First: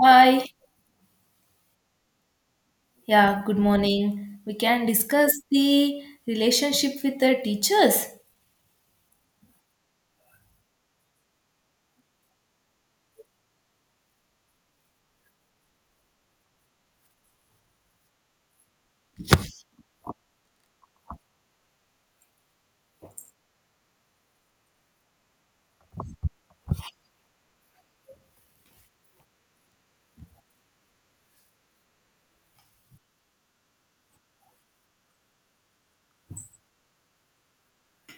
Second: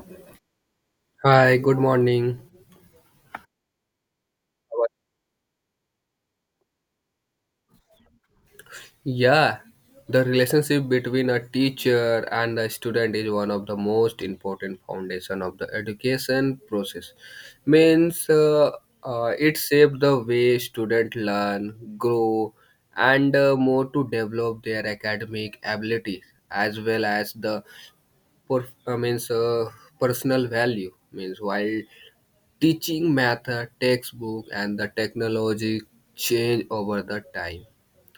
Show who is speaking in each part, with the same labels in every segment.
Speaker 1: Hi,
Speaker 2: Hi, good morning.
Speaker 1: yeah, good morning. We can discuss the relationship with the teachers.
Speaker 2: Yeah, the relationship between a teacher and a student is one of the most important foundation of the education process. Means It shapes the way students learn, grow, and more to develop their academic abilities as well as the per- means personal value. Means while teaching method, textbook, and the technology change over the time.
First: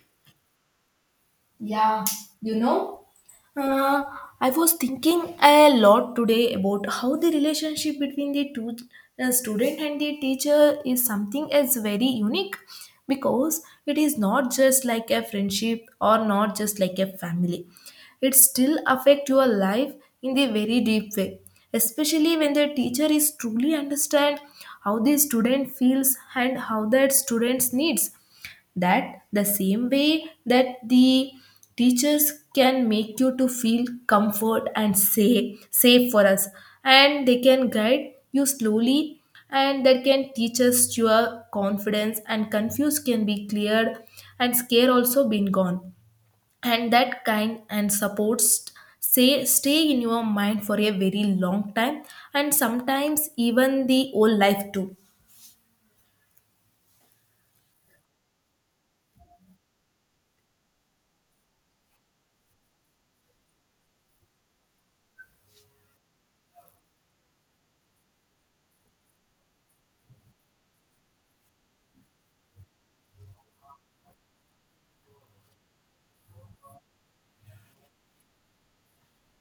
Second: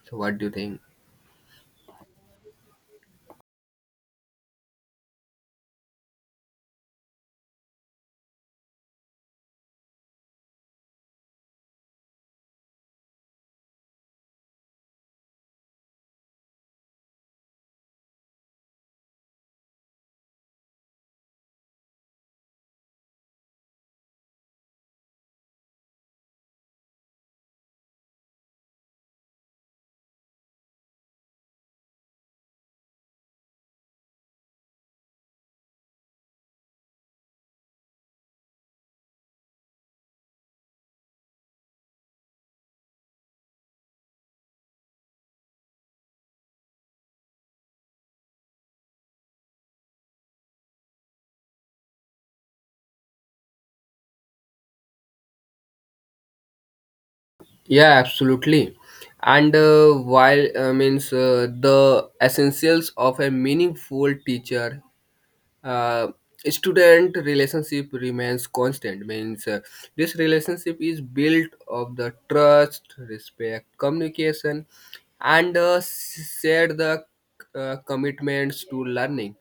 Speaker 2: So what do you think?
Speaker 1: Yeah, you know, Uh, I was thinking a lot today about how the relationship between the two student and the teacher is something is very unique because it is not just like a friendship or not just like a family. It still affect your life in the very deep way, especially when the teacher is truly understand how the student feels and how that student's needs that the same way that the teachers can make you to feel comfort and safe for us and they can guide you slowly and that can teach us your confidence and confuse can be cleared and scare also been gone and that kind and supports say stay in your mind for a very long time and sometimes even the whole life too.
Speaker 2: Yeah, absolutely. And while means the essentials of a meaningful teacher, uh, student relationship remains constant. Means This relationship is built of the trust, respect, communication, and share the commitments to learning.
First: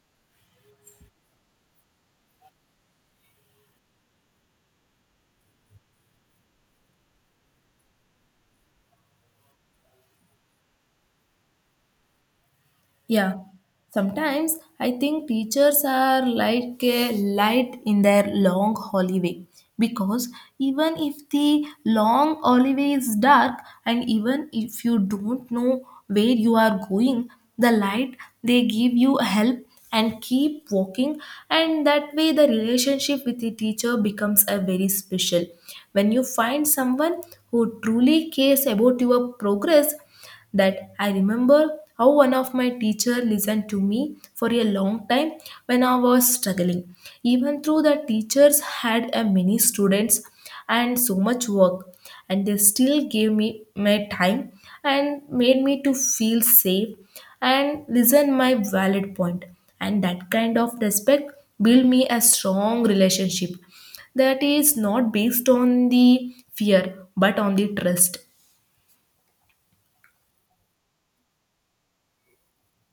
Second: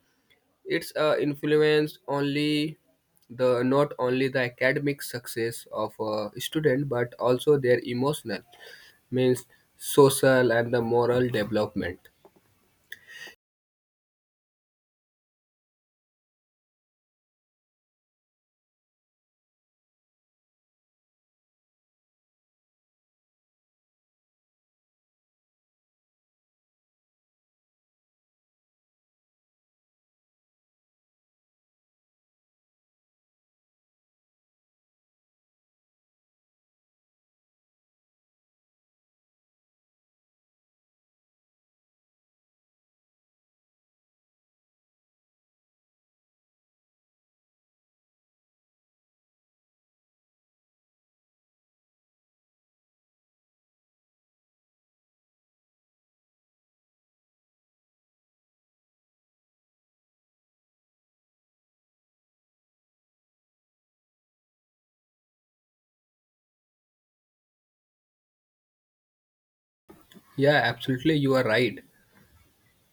Speaker 2: It's influenced only the not only the academic success of a student but also their emotional means social and the moral development.
Speaker 1: Yeah, sometimes I think teachers are like a light in their long hallway because even if the long hallway is dark and even if you don't know where you are going, the light they give you help and keep walking, and that way the relationship with the teacher becomes a very special. When you find someone who truly cares about your progress, that I remember how one of my teacher listened to me for a long time when I was struggling. Even though the teachers had a many students and so much work, and they still gave me my time and made me to feel safe and listen my valid point. And that kind of respect built me a strong relationship that is not based on the fear but on the trust.
Speaker 2: Yeah, absolutely, you are right.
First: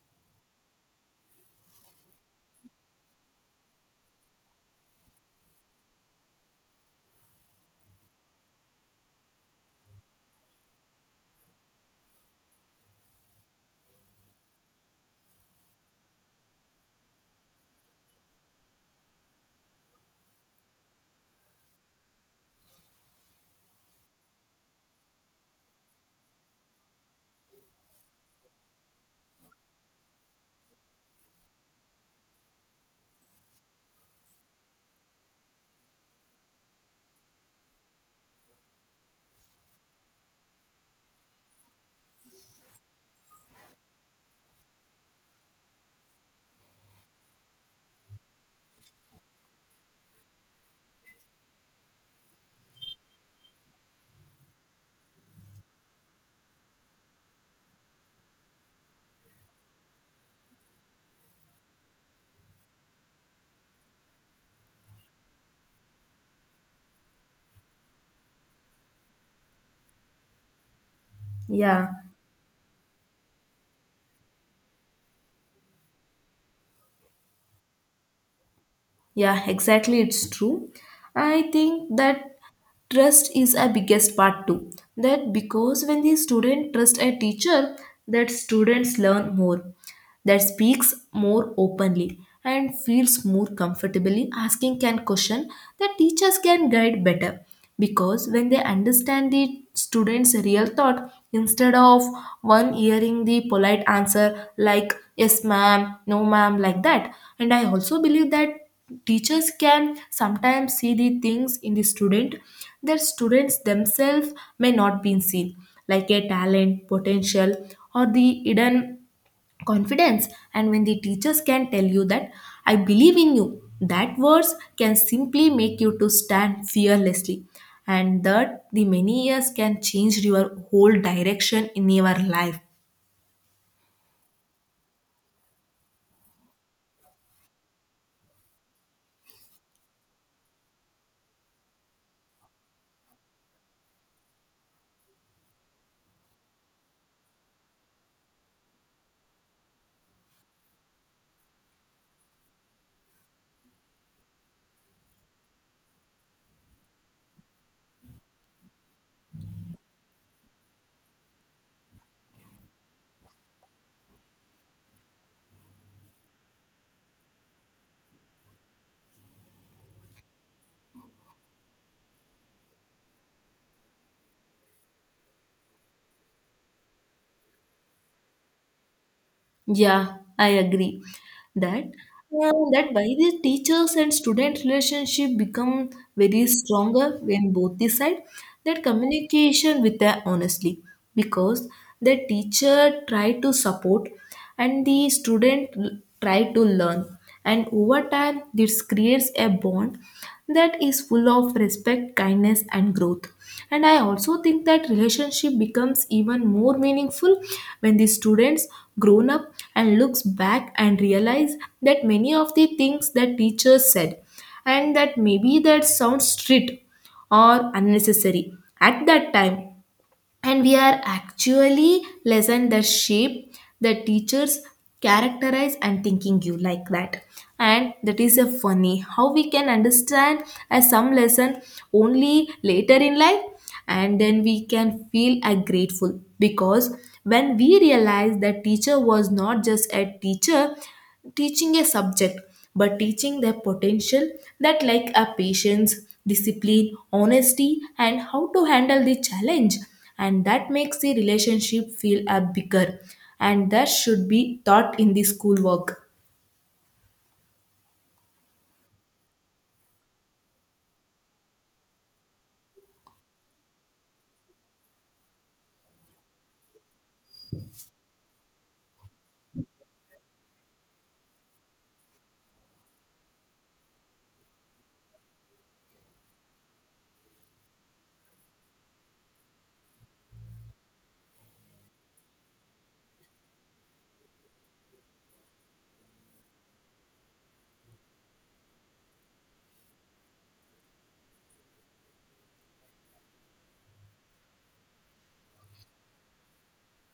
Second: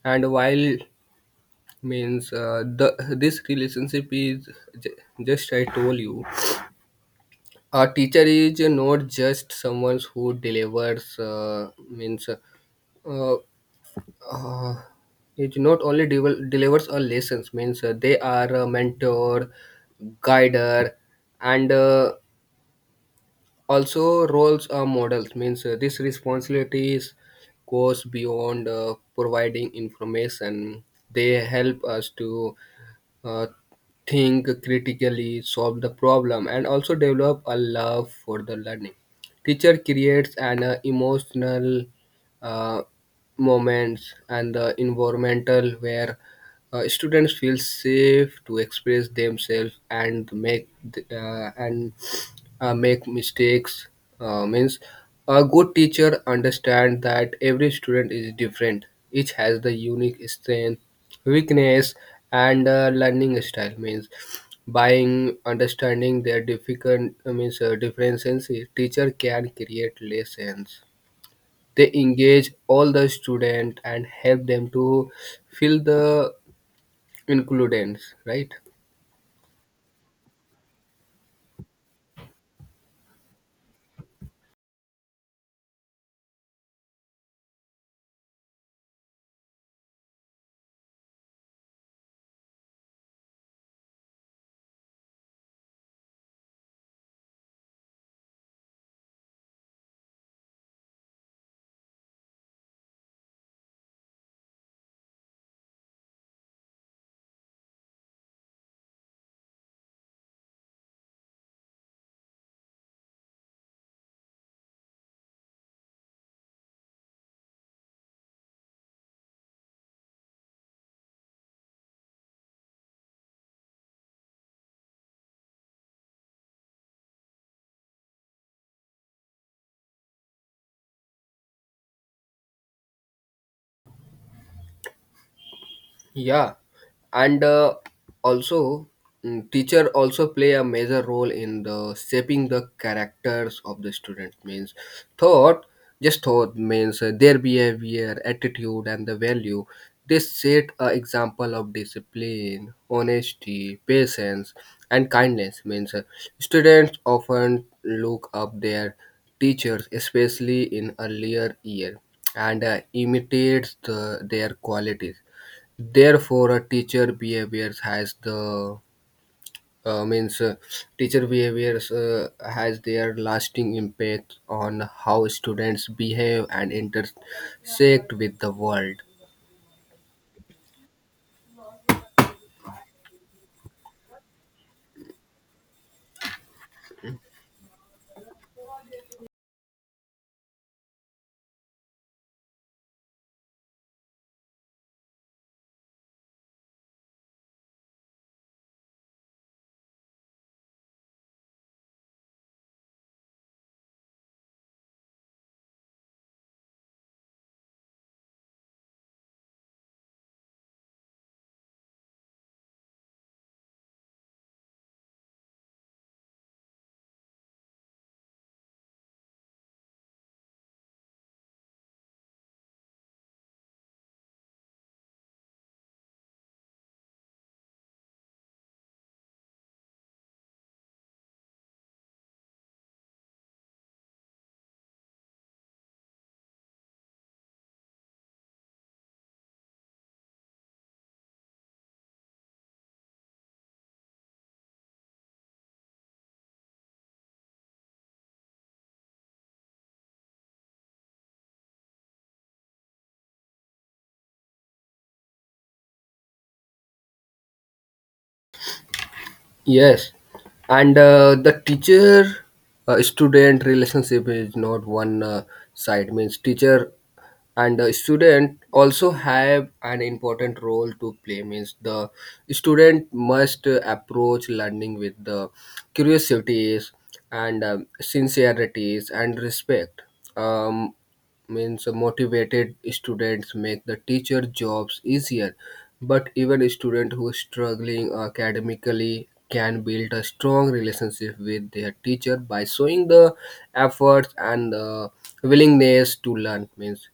Speaker 2: And while means the this relationship is ju- just I told you, a teacher is not just someone who delivers means uh, uh, it not only delivers a lessons. Means they are a mentor, guider, and also roles are models. Means these responsibilities goes beyond providing information. They help us to uh, think critically, solve the problem, and also develop a love for the learning. Teacher creates an emotional uh, moments and the environmental where students feel safe to express themselves and make mistakes. Means a good teacher understand that every student is different, each has the unique strength, weakness, and learning style. Means buying understanding their difficult means differences, teacher can create lessons,
Speaker 1: Yeah.
Speaker 2: they engage all the student and help them to feel the includence, right.
Speaker 1: Yeah, exactly. It's true. I think that trust is a biggest part too. That because when the student trust a teacher, that students learn more that speaks more openly and feels more comfortably asking can question the teachers can guide better because when they understand the students real thought instead of one hearing the polite answer like yes ma'am no ma'am like that. And I also believe that teachers can sometimes see the things in the student that students themselves may not be seen like a talent potential or the hidden confidence, and when the teachers can tell you that I believe in you, that words can simply make you to stand fearlessly and that the many years can change your whole direction in your life.
Speaker 2: Yeah, and also teacher also play a major role in the shaping the characters of the students. Means thought, just thought, means their behavior, attitude, and the value. They set a example of discipline, honesty, patience, and kindness. Means students often look up their teachers, especially in earlier year, and imitates the, their qualities. Therefore, a teacher behaviors has the means teacher behaviors has their lasting impact on how students behave and intersect with the world.
Speaker 1: Yeah, I agree that that why the teachers and student relationship become very stronger when both decide that communication with the honestly because the teacher try to support and the try to learn and over time this creates a bond that is full of respect kindness and growth. And I also think that relationship becomes even more meaningful when the students grown up and looks back and realize that many of the things that teachers said and that maybe that sounds strict or unnecessary at that time and we are actually lesson that shape the teachers characterize and thinking you like that. And that is a funny how we can understand as some lesson only later in life and then we can feel a grateful because when we realize that teacher was not just a teacher teaching a subject but teaching their potential that like a patience, discipline, honesty, and how to handle the challenge. And that makes the relationship feel a bigger. And that should be taught in the schoolwork.
Speaker 2: Yes, and the teacher student relationship is not one side. Means teacher and the student also have an important role to play. Means the student must approach learning with the curiosities and sincerities and respect. Um, means motivated students make the teacher jobs easier, but even a student who is struggling academically can build a strong relationship with their teacher by showing the efforts and the willingness to learn. Means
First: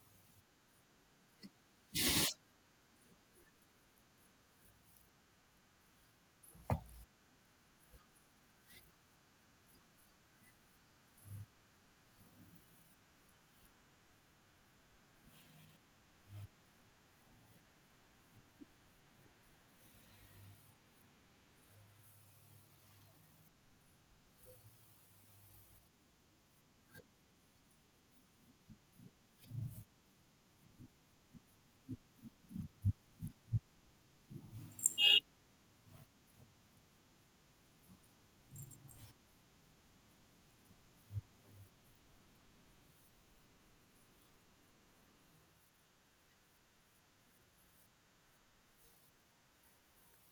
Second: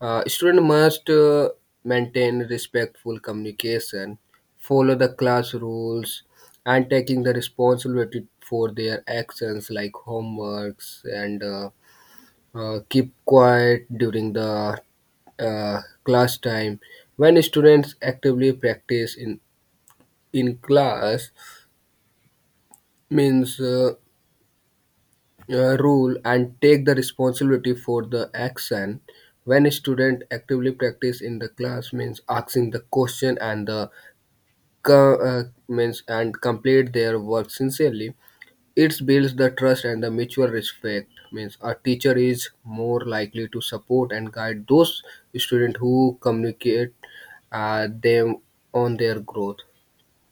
Speaker 2: student must maintain respectful communication, follow the class rules, and taking the responsibility for their actions like homeworks, and keep quiet during the class time. When students actively practice in class, means rule and take the responsibility for the action, when a student actively practice in the class, means asking the question and the co- means and complete their work sincerely, it builds the trust and the mutual respect. Means a teacher is more likely to support and guide those students who communicate them on their growth.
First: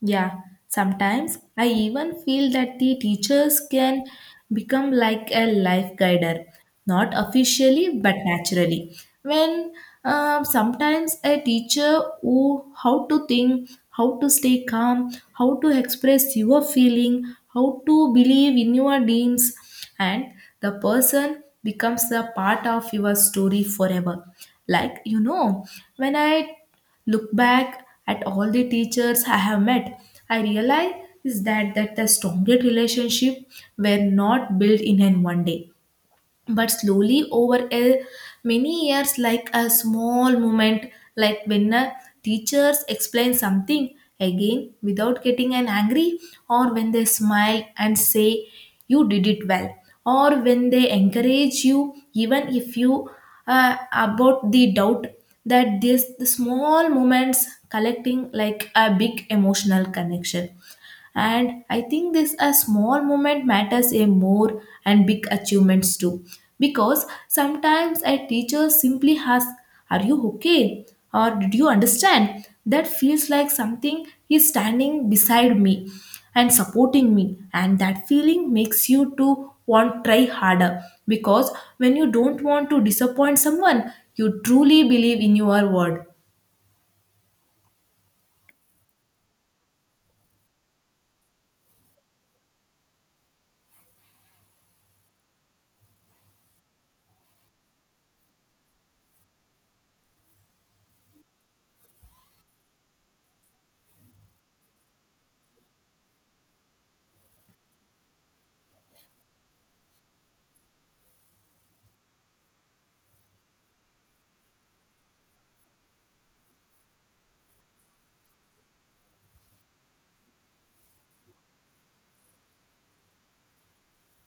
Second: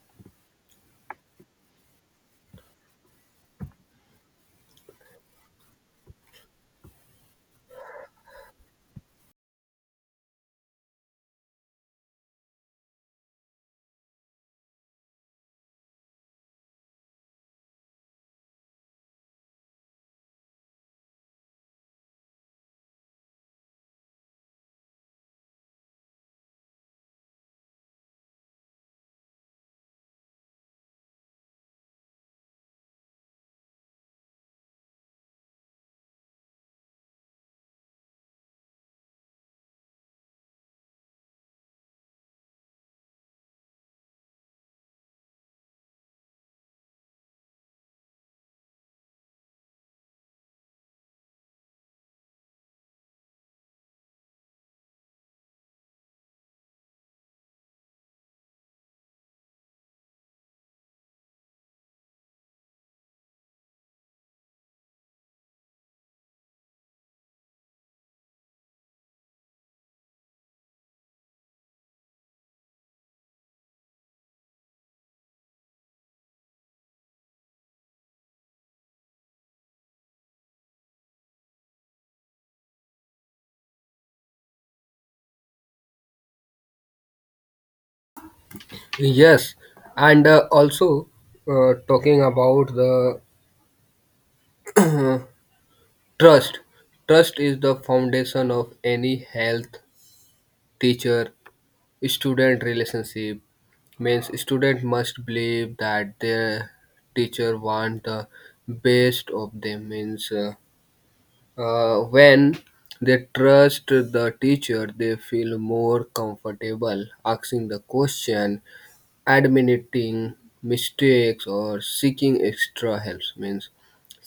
Speaker 1: Yeah, sometimes I even feel that the teachers can become like a life guider, not officially but naturally. When sometimes a teacher who how to think, how to stay calm, how to express your feeling, how to believe in your dreams, and the person becomes the part of your story forever. Like, when I look back at all the teachers I have met, I realize is that, that the strongest relationship were not built in an one day but slowly over a many years like a small moment, like when a teachers explain something again without getting an angry or when they smile and say you did it well or when they encourage you even if you about the doubt, that this the small moments collecting like a big emotional connection. And I think this a small moment matters a more and big achievements too, because sometimes a teacher simply asks are you okay or did you understand, that feels like something is standing beside me and supporting me, and that feeling makes you to want try harder because when you don't want to disappoint someone you truly believe in your word.
Speaker 2: Yes, and also talking about the trust. Trust is the foundation of any health teacher student relationship. Means student must believe that their teacher want the best of them. Means when they trust the teacher, they feel more comfortable asking the question, admitting mistakes, or seeking extra help. Means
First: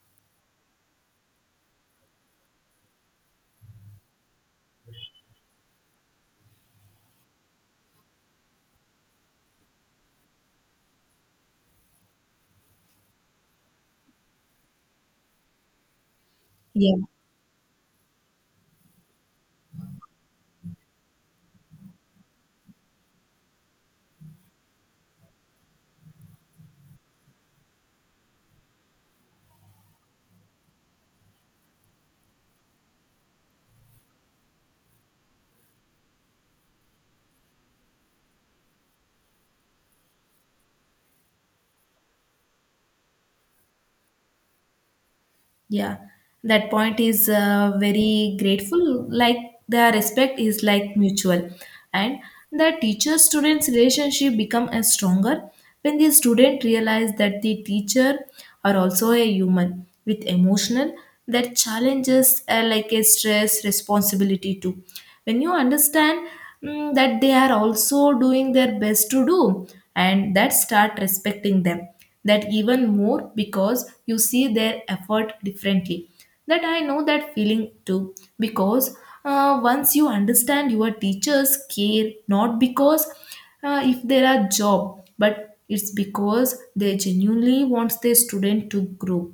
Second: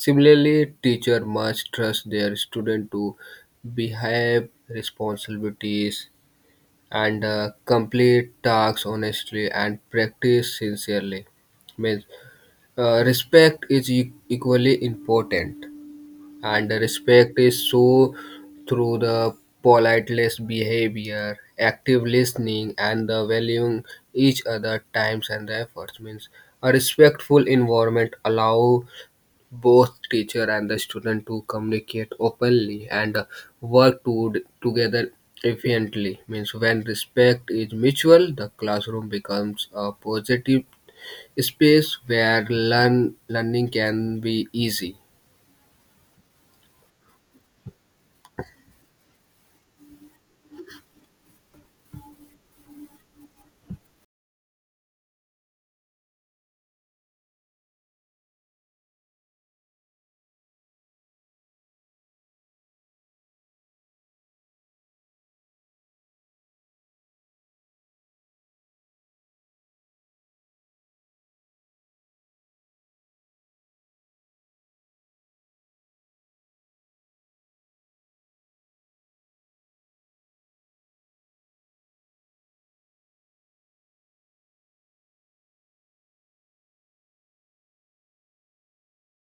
Speaker 2: similarly teacher must trust their student to behave responsibilities and complete tasks honestly and practice sincerely. Means respect is equally important, and the
Speaker 1: Yeah.
Speaker 2: respect is shown through the politeness behavior, active listening, and the valuing each other times and the efforts. Means a respectful environment allow both teacher and the student to communicate openly and work to, together efficiently. Means when respect is mutual, the classroom becomes a positive space where learn, learning can be easy.
Speaker 1: Yeah, that point is very grateful. Like their respect is like mutual, and the teacher-students relationship become a stronger when the student realize that the teacher are also a human with emotional, that challenges are like a stress responsibility too. When you understand that they are also doing their best to do, and that start respecting them that even more because you see their effort differently. That I know that feeling too, because once you understand your teachers care not because if there are job but it's because they genuinely wants their student to grow,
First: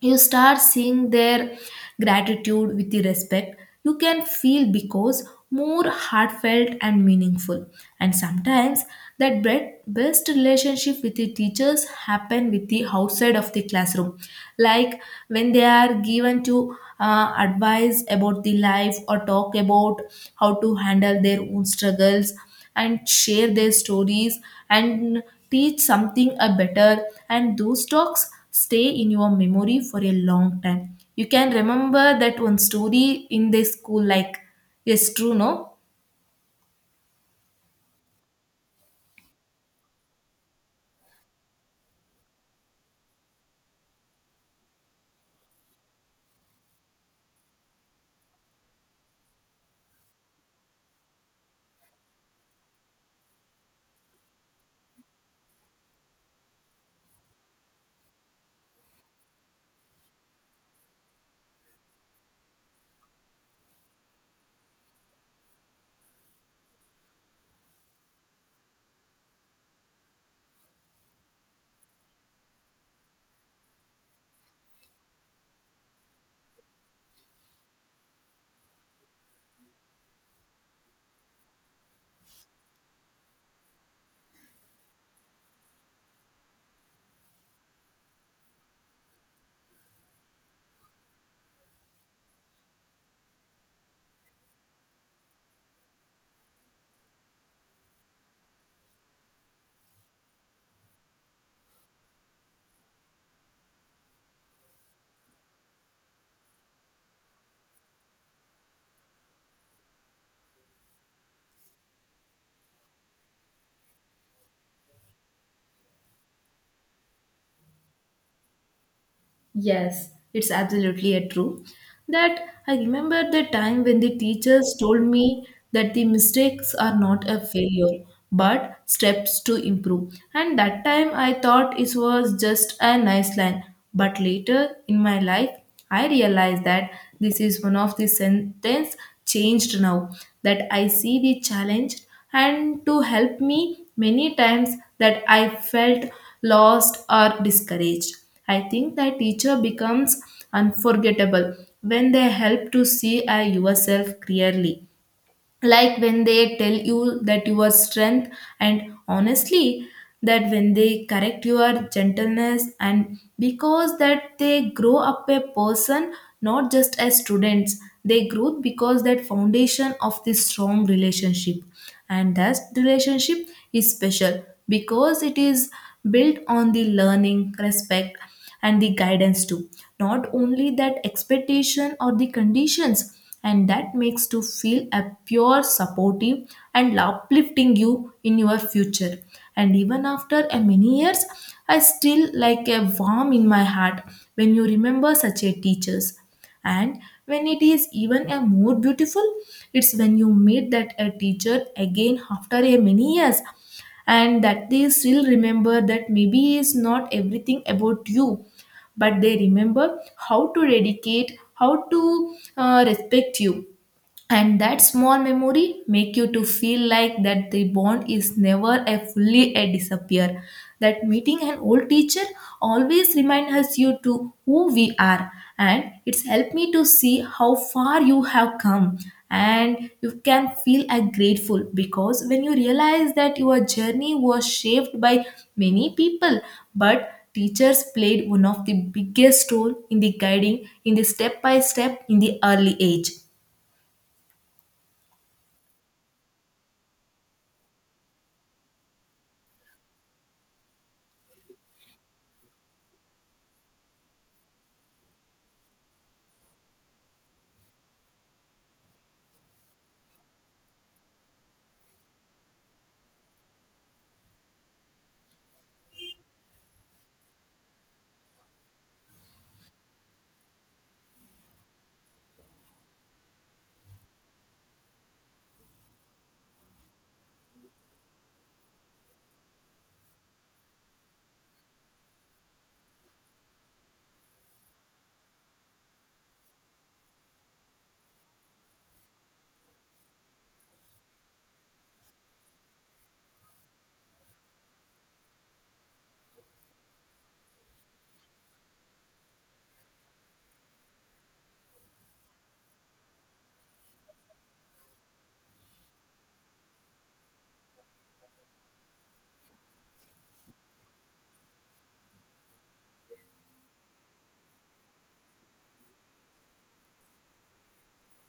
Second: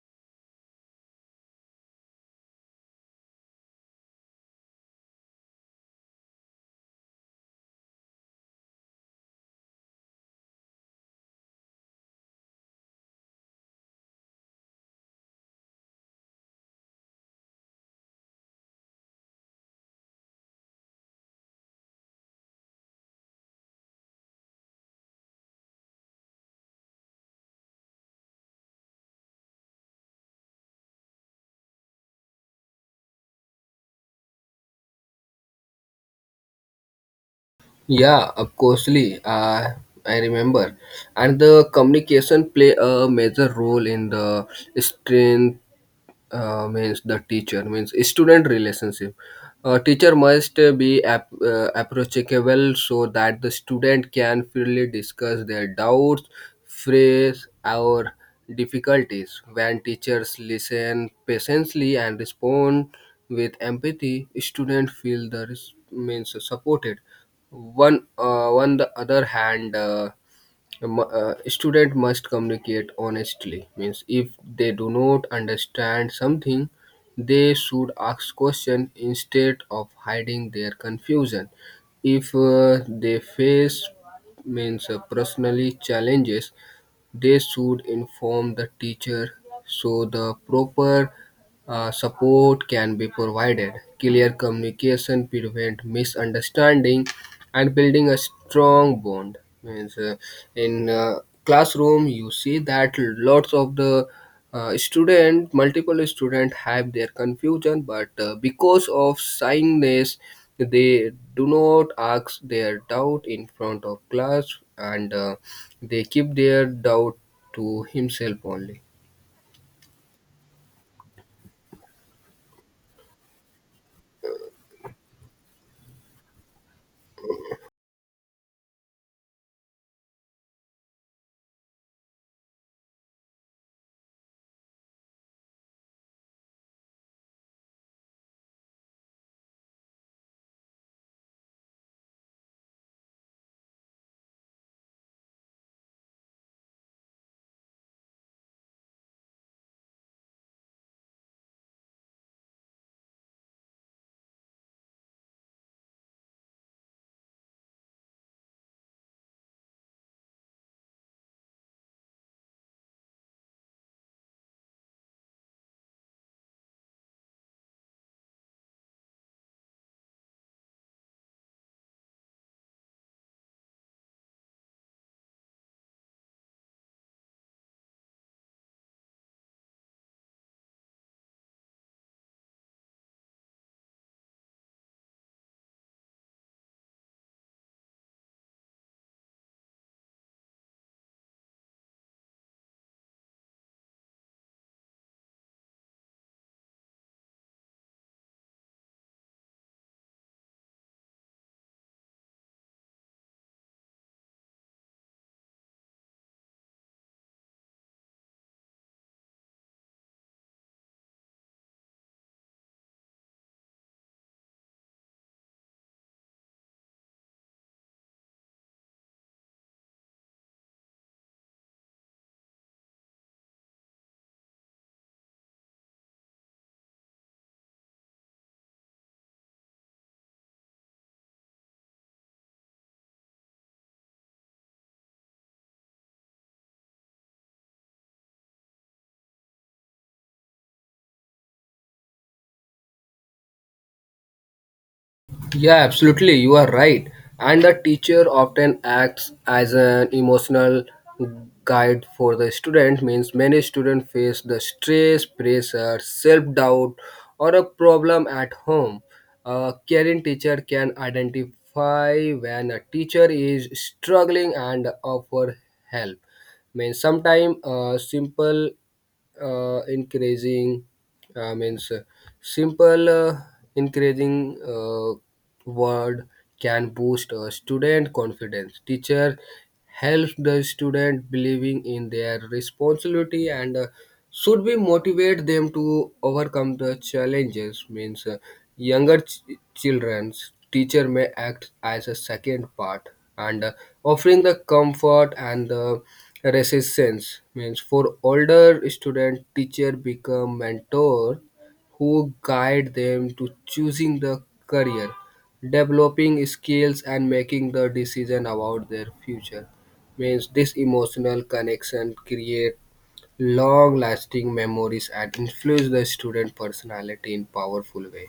Speaker 1: you start seeing their gratitude with the respect you can feel because more heartfelt and meaningful. And sometimes that best relationship with the teachers happen with the outside of the classroom, like when they are given to advice about the life or talk about how to handle their own struggles and share their stories and teach something a better, and those talks stay in your memory for a long time. You can remember that one story in the school like yes true no.
Speaker 2: Yeah, of costly. I remember, and the communication play a major role in the strength. Means the teacher means student relationship. Teacher must be approachable so that the student can freely discuss their doubts, phrase, or difficulties. When teachers listen patiently and respond with empathy, students feel the means supported. On the other hand, student must communicate honestly. Means if they do not understand something, they should ask question instead of hiding their confusion. If they face means personally challenges, they should inform the teacher so the proper support can be provided. Clear communication prevent misunderstanding and building a strong bond. Means in classroom you see that lots of the multiple student have their confusion, but because of shyness, they do not ask their doubt in front of class, and they keep their doubt to himself only.
Speaker 1: Yes, it's absolutely a true. That I remember the time when the teachers told me that the mistakes are not a failure but steps to improve. And that time I thought it was just a nice line. But later in my life, I realized that this is one of the sentence changed now that I see the challenge and to help me many times that I felt lost or discouraged. I think the teacher becomes unforgettable when they help to see yourself clearly. Like when they tell you that your strength and honestly, that when they correct your gentleness and because that they grow up a person not just as students, they grow because that foundation of this strong relationship. And that relationship is special because it is built on the learning, respect, and the guidance too. Not only that expectation or the conditions, and that makes to feel a pure supportive and uplifting you in your future. And even after a many years, I still like a warm in my heart when you remember such a teachers, and when it is even a more beautiful, it's when you meet that a teacher again after a many years and that they still remember, that maybe is not everything about you but they remember how to dedicate how to respect you, and that small memory make you to feel like that the bond is never a fully a disappear. That meeting an old teacher always remind us you to who we are, and it's helped me to see how far you have come, and you can feel a grateful because when you realize that your journey was shaped by many people but teachers played one of the biggest role in the guiding in the step by step in the early age.
Speaker 2: Yeah, absolutely, you are right. And the teacher often acts as an emotional guide for the student. Means many students face the stress, pressure, self-doubt, or a problem at home. A caring teacher can identify when a teacher is struggling and offer help. Means sometimes uh, increasing uh, means uh, simple increasing word can boost a student confidence. Teacher helps the student believing in their responsibility, and should be motivate them to overcome the challenges. Means younger children's teacher may act as a second part, and offering the comfort and the resistance. Means for older student teacher become mentor who guide them to choosing the career, developing skills, and making the decision about their future. Means this emotional connection create long lasting memories and influence the student personality in powerful way.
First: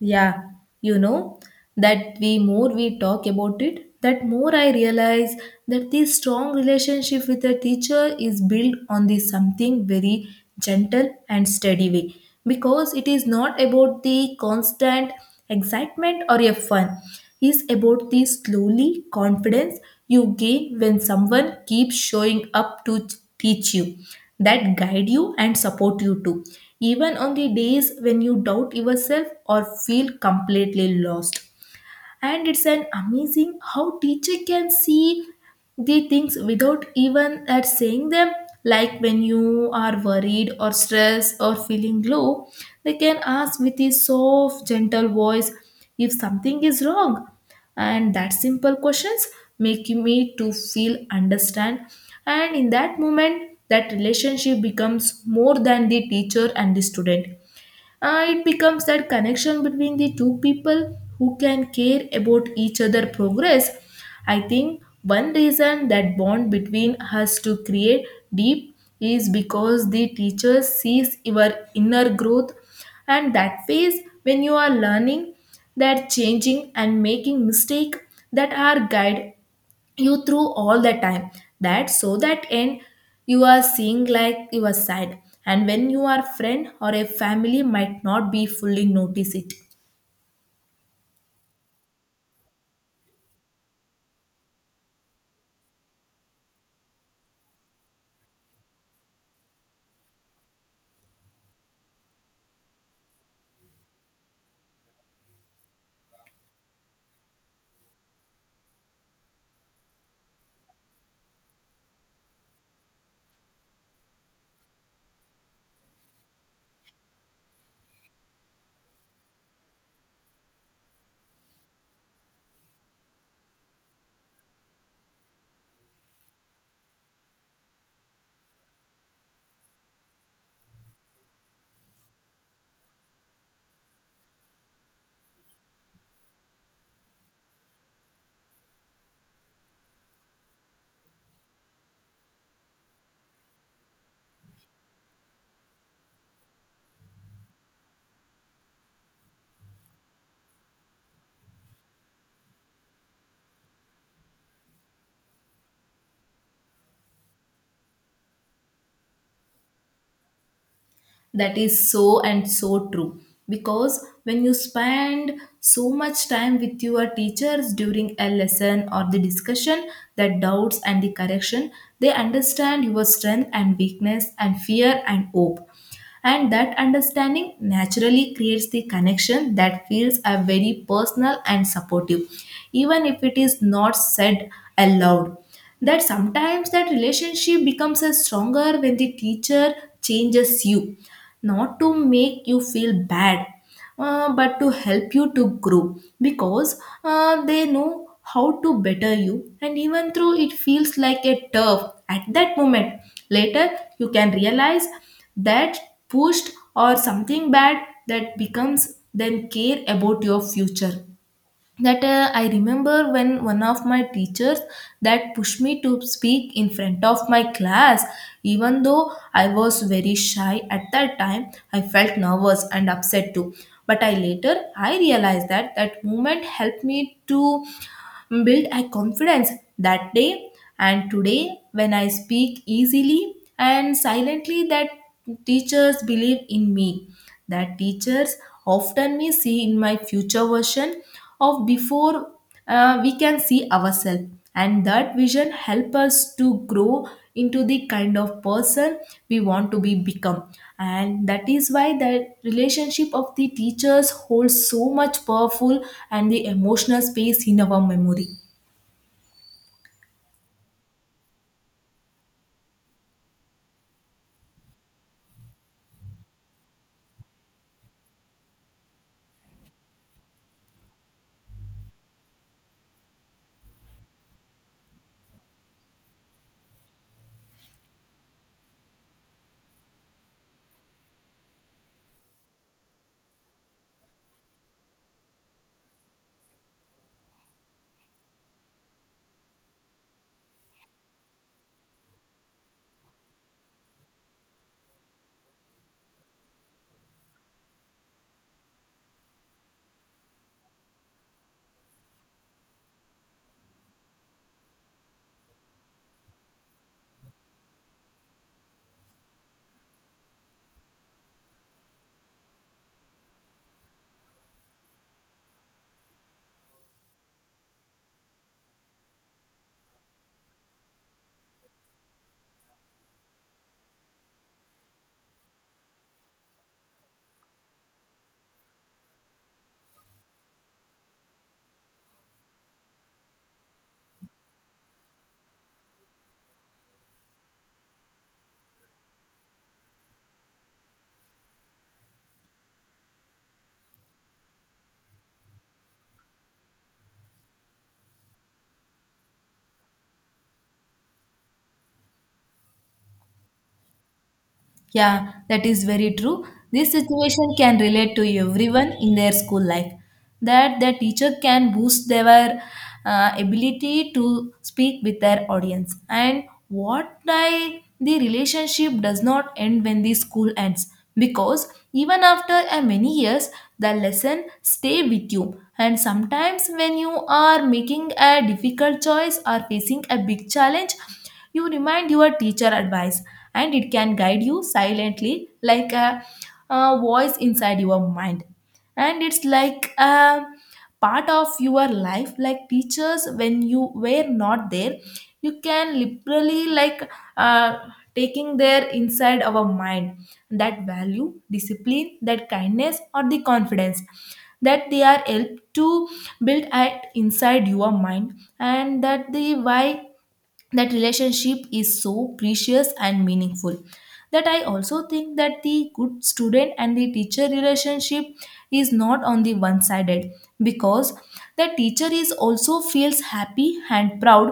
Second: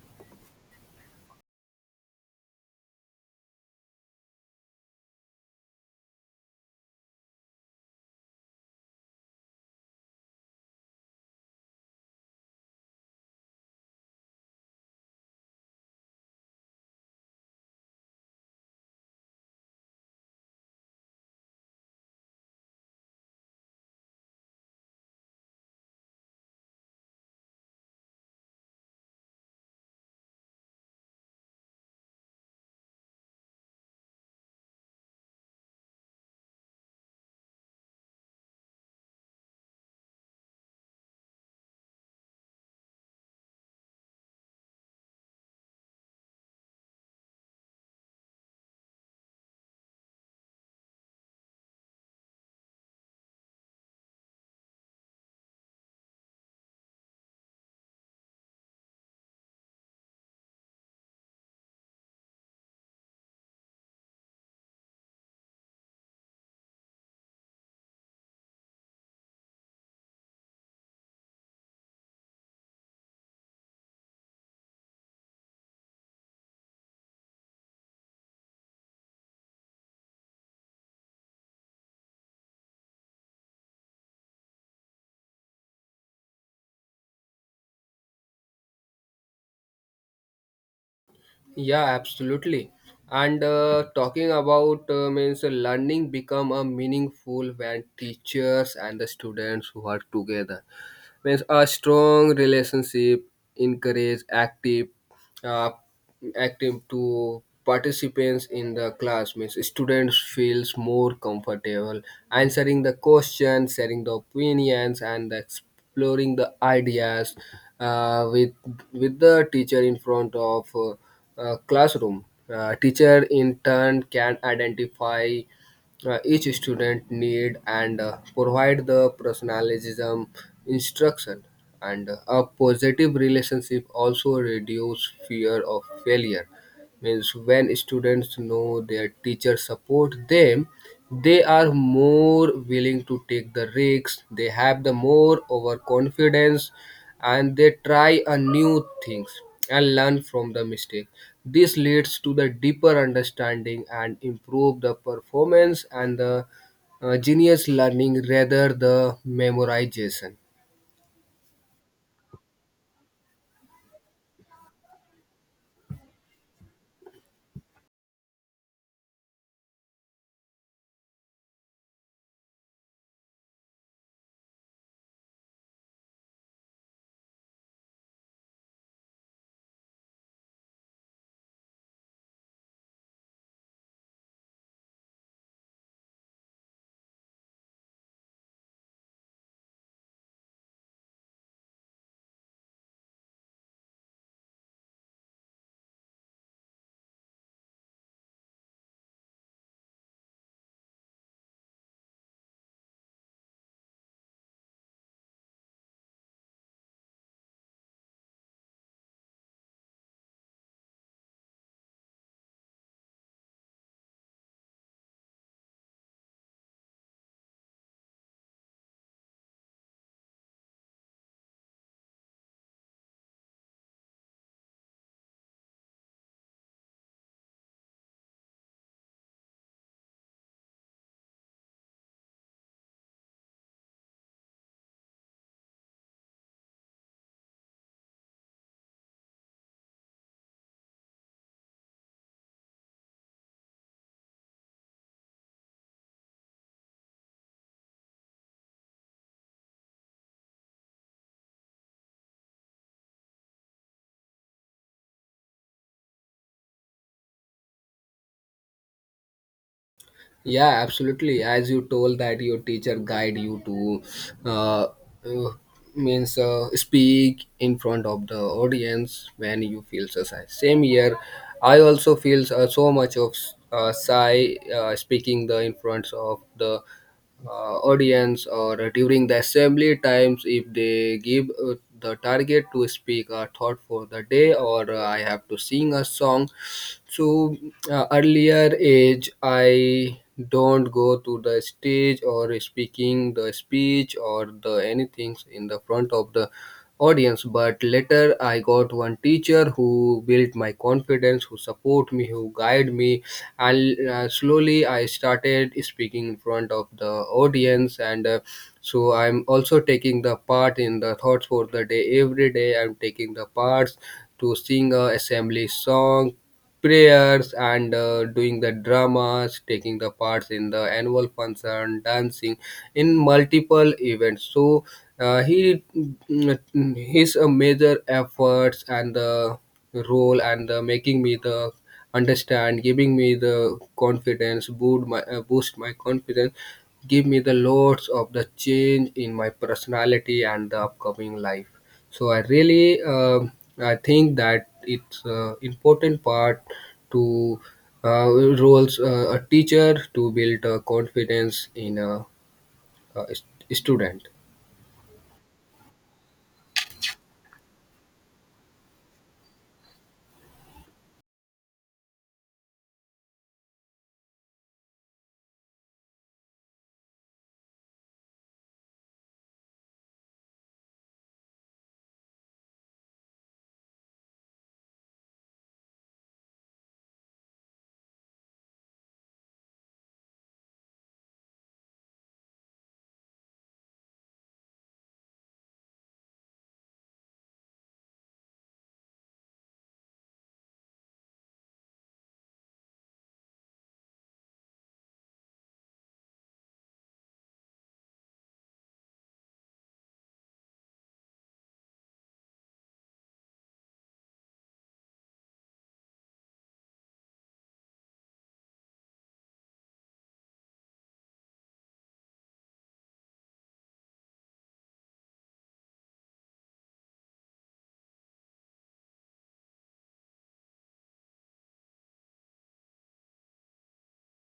Speaker 1: Yeah, you know, that the more we talk about it, that more I realize that this strong relationship with a teacher is built on this something very gentle and steady way because it is not about the constant excitement or a fun, is about the slowly confidence you gain when someone keeps showing up to teach you, that guide you and support you too, even on the days when you doubt yourself or feel completely lost. And it's an amazing how teacher can see the things without even at saying them, like when you are worried or stressed or feeling low they can ask with a soft gentle voice if something is wrong, and that simple questions make me to feel understand, and in that moment that relationship becomes more than the teacher and the student. It becomes that connection between the two people who can care about each other progress. I think one reason that bond between us to create deep is because the teacher sees your inner growth and that phase when you are learning, that changing and making mistake, that are guide you through all the time, that so that end you are seeing like your side, and when you are friend or a family might not be fully notice it.
Speaker 2: Yeah, absolutely. And talking about means learning become a meaningful when teachers and the students work together. Means a strong relationship encourage active uh, active to participants in the class. Means students feels more comfortable answering the questions, sharing the opinions, and exploring the ideas with the teacher in front of classroom. Teacher in turn can identify each student need, and provide the personalism instruction. And a positive relationship also reduce fear of failure. Means when students know their teacher support them, they are more willing to take the risks, they have the more overconfidence, and they try a new things and learn from the mistake. This leads to the deeper understanding and improve the performance and the genius learning rather the memorization.
Speaker 1: That is so and so true, because when you spend so much time with your teachers during a lesson or the discussion, the doubts and the correction They understand your strength and weakness and fear and hope, and that understanding naturally creates the connection that feels a very personal and supportive, even if it is not said aloud. That sometimes that relationship becomes a stronger when the teacher changes you, not to make you feel bad, but to help you to grow, because they know how to better you. And even though it feels like a turf at that moment, later you can realize that pushed or something bad, that becomes then care about your future. That I remember when one of my teachers that pushed me to speak in front of my class. Even though I was very shy at that time, I felt nervous and upset too, but I later I realized that that moment helped me to build a confidence that day. And today when I speak easily and silently, that teachers believe in me. That teachers often may see in my future version of before. We can see ourselves, and that vision help us to grow into the kind of person we want to be become. And that is why the relationship of the teachers holds so much powerful and the emotional space in our memory.
Speaker 2: Yeah, absolutely. As you told that your teacher guide you to uh, uh, means speak in front of the audience when you feel so shy, same year I also feel so much of shy speaking the in front of the audience, or during the assembly times, if they give the target to speak a thought for the day, or I have to sing a song. So earlier age I don't go to the stage or speaking the speech or the anything in the front of the audience. But later I got one teacher who built my confidence, who support me, who guide me, and slowly I started speaking in front of the audience. And so I'm also taking the part in the thoughts for the day. Every day I'm taking the parts to sing a assembly song, prayers, and doing the dramas, taking the parts in the annual function, dancing in multiple events. So he his major efforts and the role and making me the understand, giving me the confidence, boost my confidence, give me the loads of the change in my personality and the upcoming life. So I really I think that it's important part to uh, roles a teacher to build confidence in a student.
Speaker 1: Yeah, that is very true. This situation can relate to everyone in their school life. That the teacher can boost their ability to speak with their audience. And what I the relationship does not end when the school ends, because even after a many years, the lesson stay with you. And sometimes when you are making a difficult choice or facing a big challenge, you remind your teacher advice, and it can guide you silently like a voice inside your mind. And it's like a part of your life, like teachers, when you were not there, you can literally like uh, taking their inside our mind, that value, discipline, that kindness, or the confidence that they are helped to build at inside your mind. And that the why that relationship is so precious and meaningful. That I also think that the good student and the teacher relationship is not on the one sided, because the teacher is also feels happy and proud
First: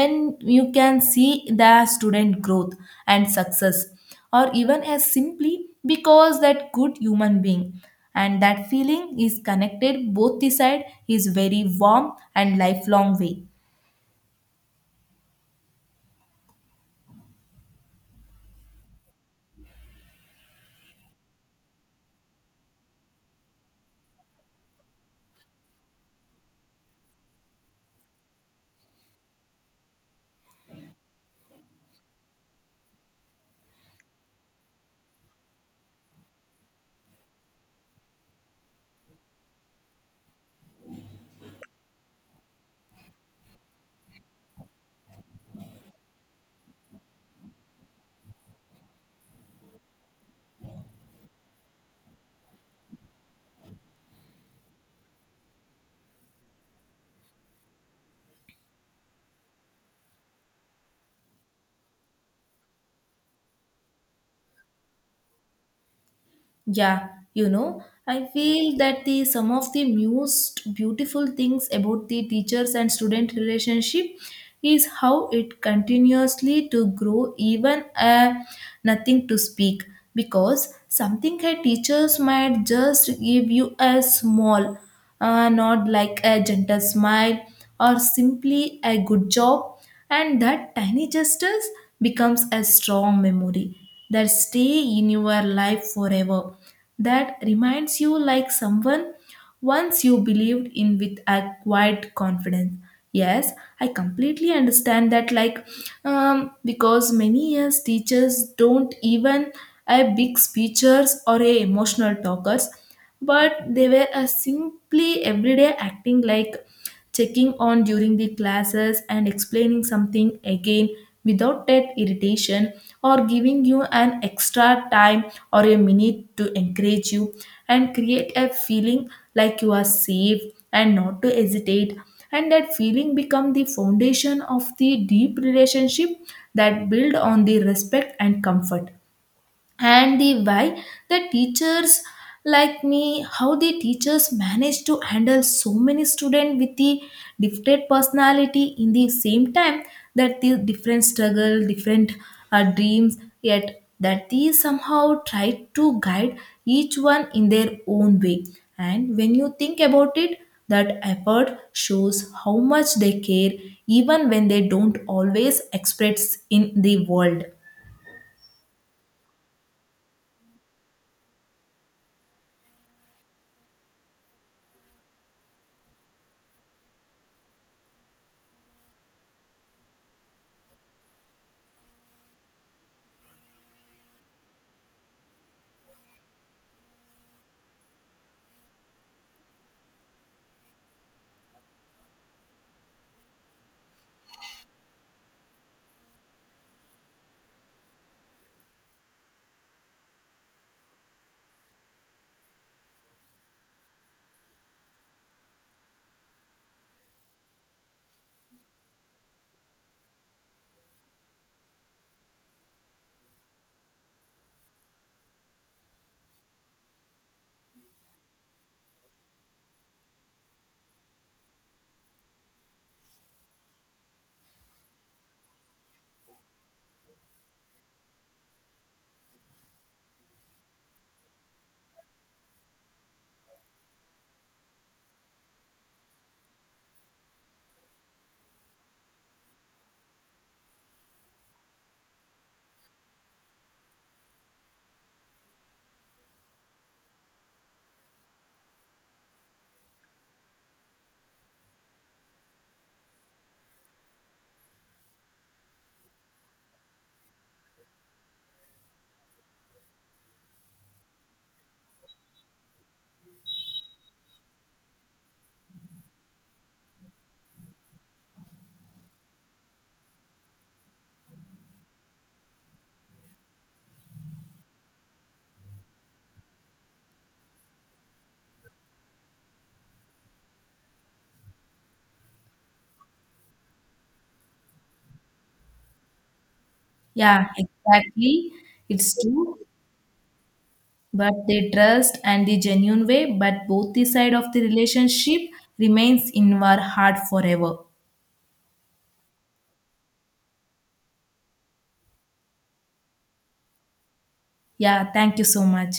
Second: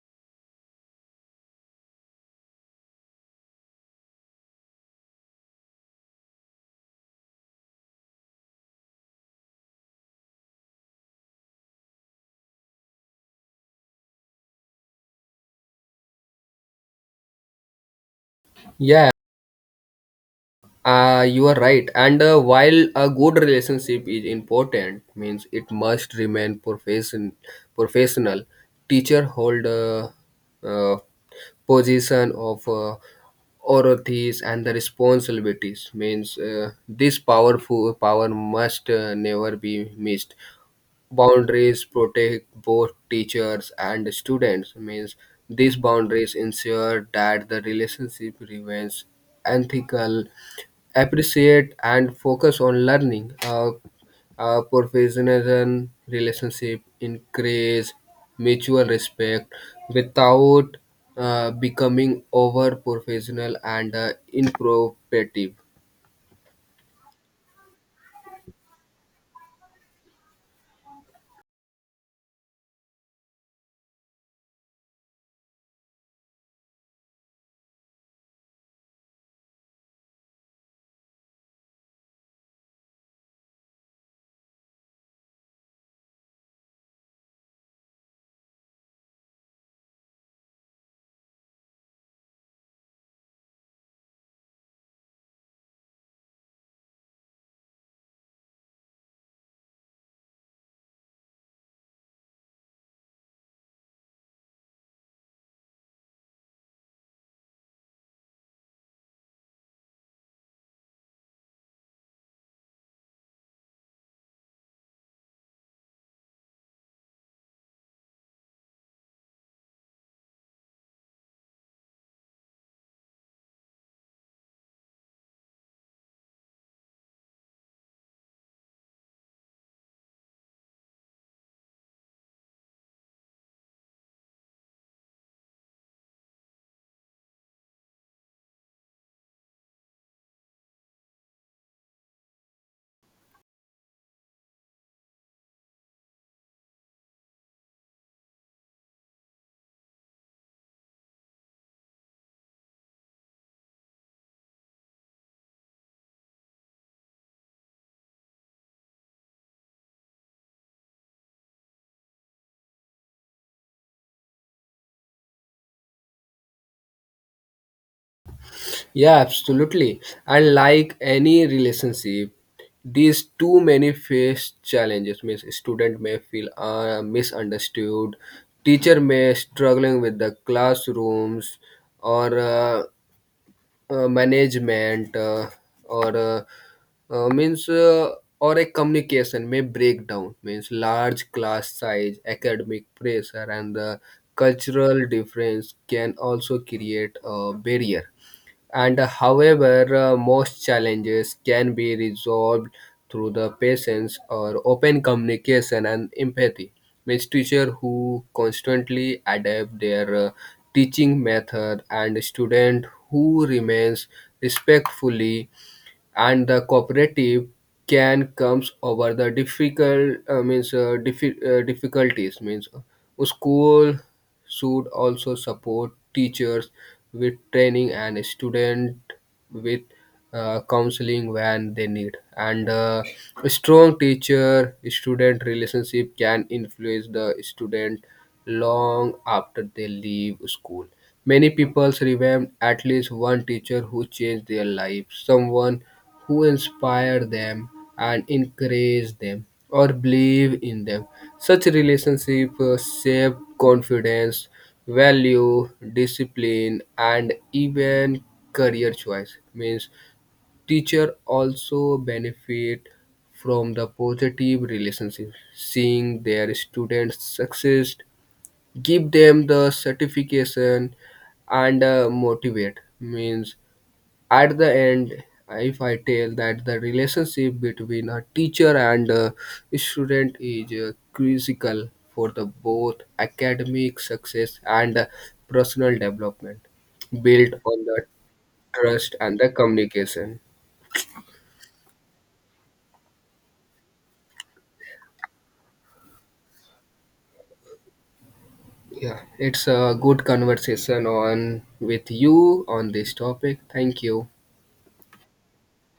Speaker 1: when you can see the student growth and success, or even as simply because that good human being. And that feeling is connected both the side is very warm and lifelong way.
Speaker 2: Yeah, you are right. And while a good relationship is important, means it must remain professional. Teacher hold a, uh, position of authorities and the responsibilities. Means this powerful power must never be missed. Boundaries protect both teachers and students. Means these boundaries ensure that the relationship remains ethical, appreciate, and focus on learning. A professionalism relationship increase mutual respect without becoming over professional and inappropriate.
Speaker 1: Yeah, you know, I feel that the some of the most beautiful things about the teachers and student relationship is how it continuously to grow even nothing to speak, because something a teachers might just give you a small not like a gentle smile or simply a good job, and that tiny gestures becomes a strong memory that stay in your life forever. That reminds you like someone once you believed in with a quiet confidence. Yes, I completely understand that like because many years teachers don't even a big speechers or a emotional talkers, but they were a simply everyday acting like checking on during the classes and explaining something again without that irritation, or giving you an extra time or a minute to encourage you and create a feeling like you are safe and not to hesitate. And that feeling become the foundation of the deep relationship that build on the respect and comfort. And the why the teachers like me how the teachers manage to handle so many students with the different personality in the same time, that the different struggle different dreams, yet that they somehow try to guide each one in their own way. And when you think about it, that effort shows how much they care, even when they don't always express in the world.
Speaker 2: Yeah, absolutely. And like any relationship, these too many face challenges. Means student may feel misunderstood, teacher may struggling with the classrooms, or management, or uh, uh, means uh, or a communication may break down. Means large class size, academic pressure, and the cultural difference can also create a barrier. And however most challenges can be resolved through the patience or open communication and empathy. Means teacher who constantly adapt their teaching method and student who remains respectfully and the cooperative can comes over the difficulties. Means a school should also support teachers with training and students with counseling when they need. And a strong teacher student relationship can influence the student long after they leave school. Many people remember at least one teacher who changed their life, someone who inspire them and encourage them or believe in them. Such relationship shape confidence, value, discipline, and even career choice. Means teacher also benefit from the positive relationship, seeing their students success, give them the certification, and motivate means at the end, if I tell that the relationship between a teacher and a student is critical for the both academic success and personal development,
Speaker 1: Yeah,
Speaker 2: built on the
Speaker 1: exactly.
Speaker 2: trust
Speaker 1: It's
Speaker 2: and the
Speaker 1: true.
Speaker 2: communication.
Speaker 1: But they trust and the genuine way, but both the side of the relationship remains in our heart forever.
Speaker 2: Yeah, it's a good conversation on with you on this topic. Thank you.
Speaker 1: Yeah, thank you so much.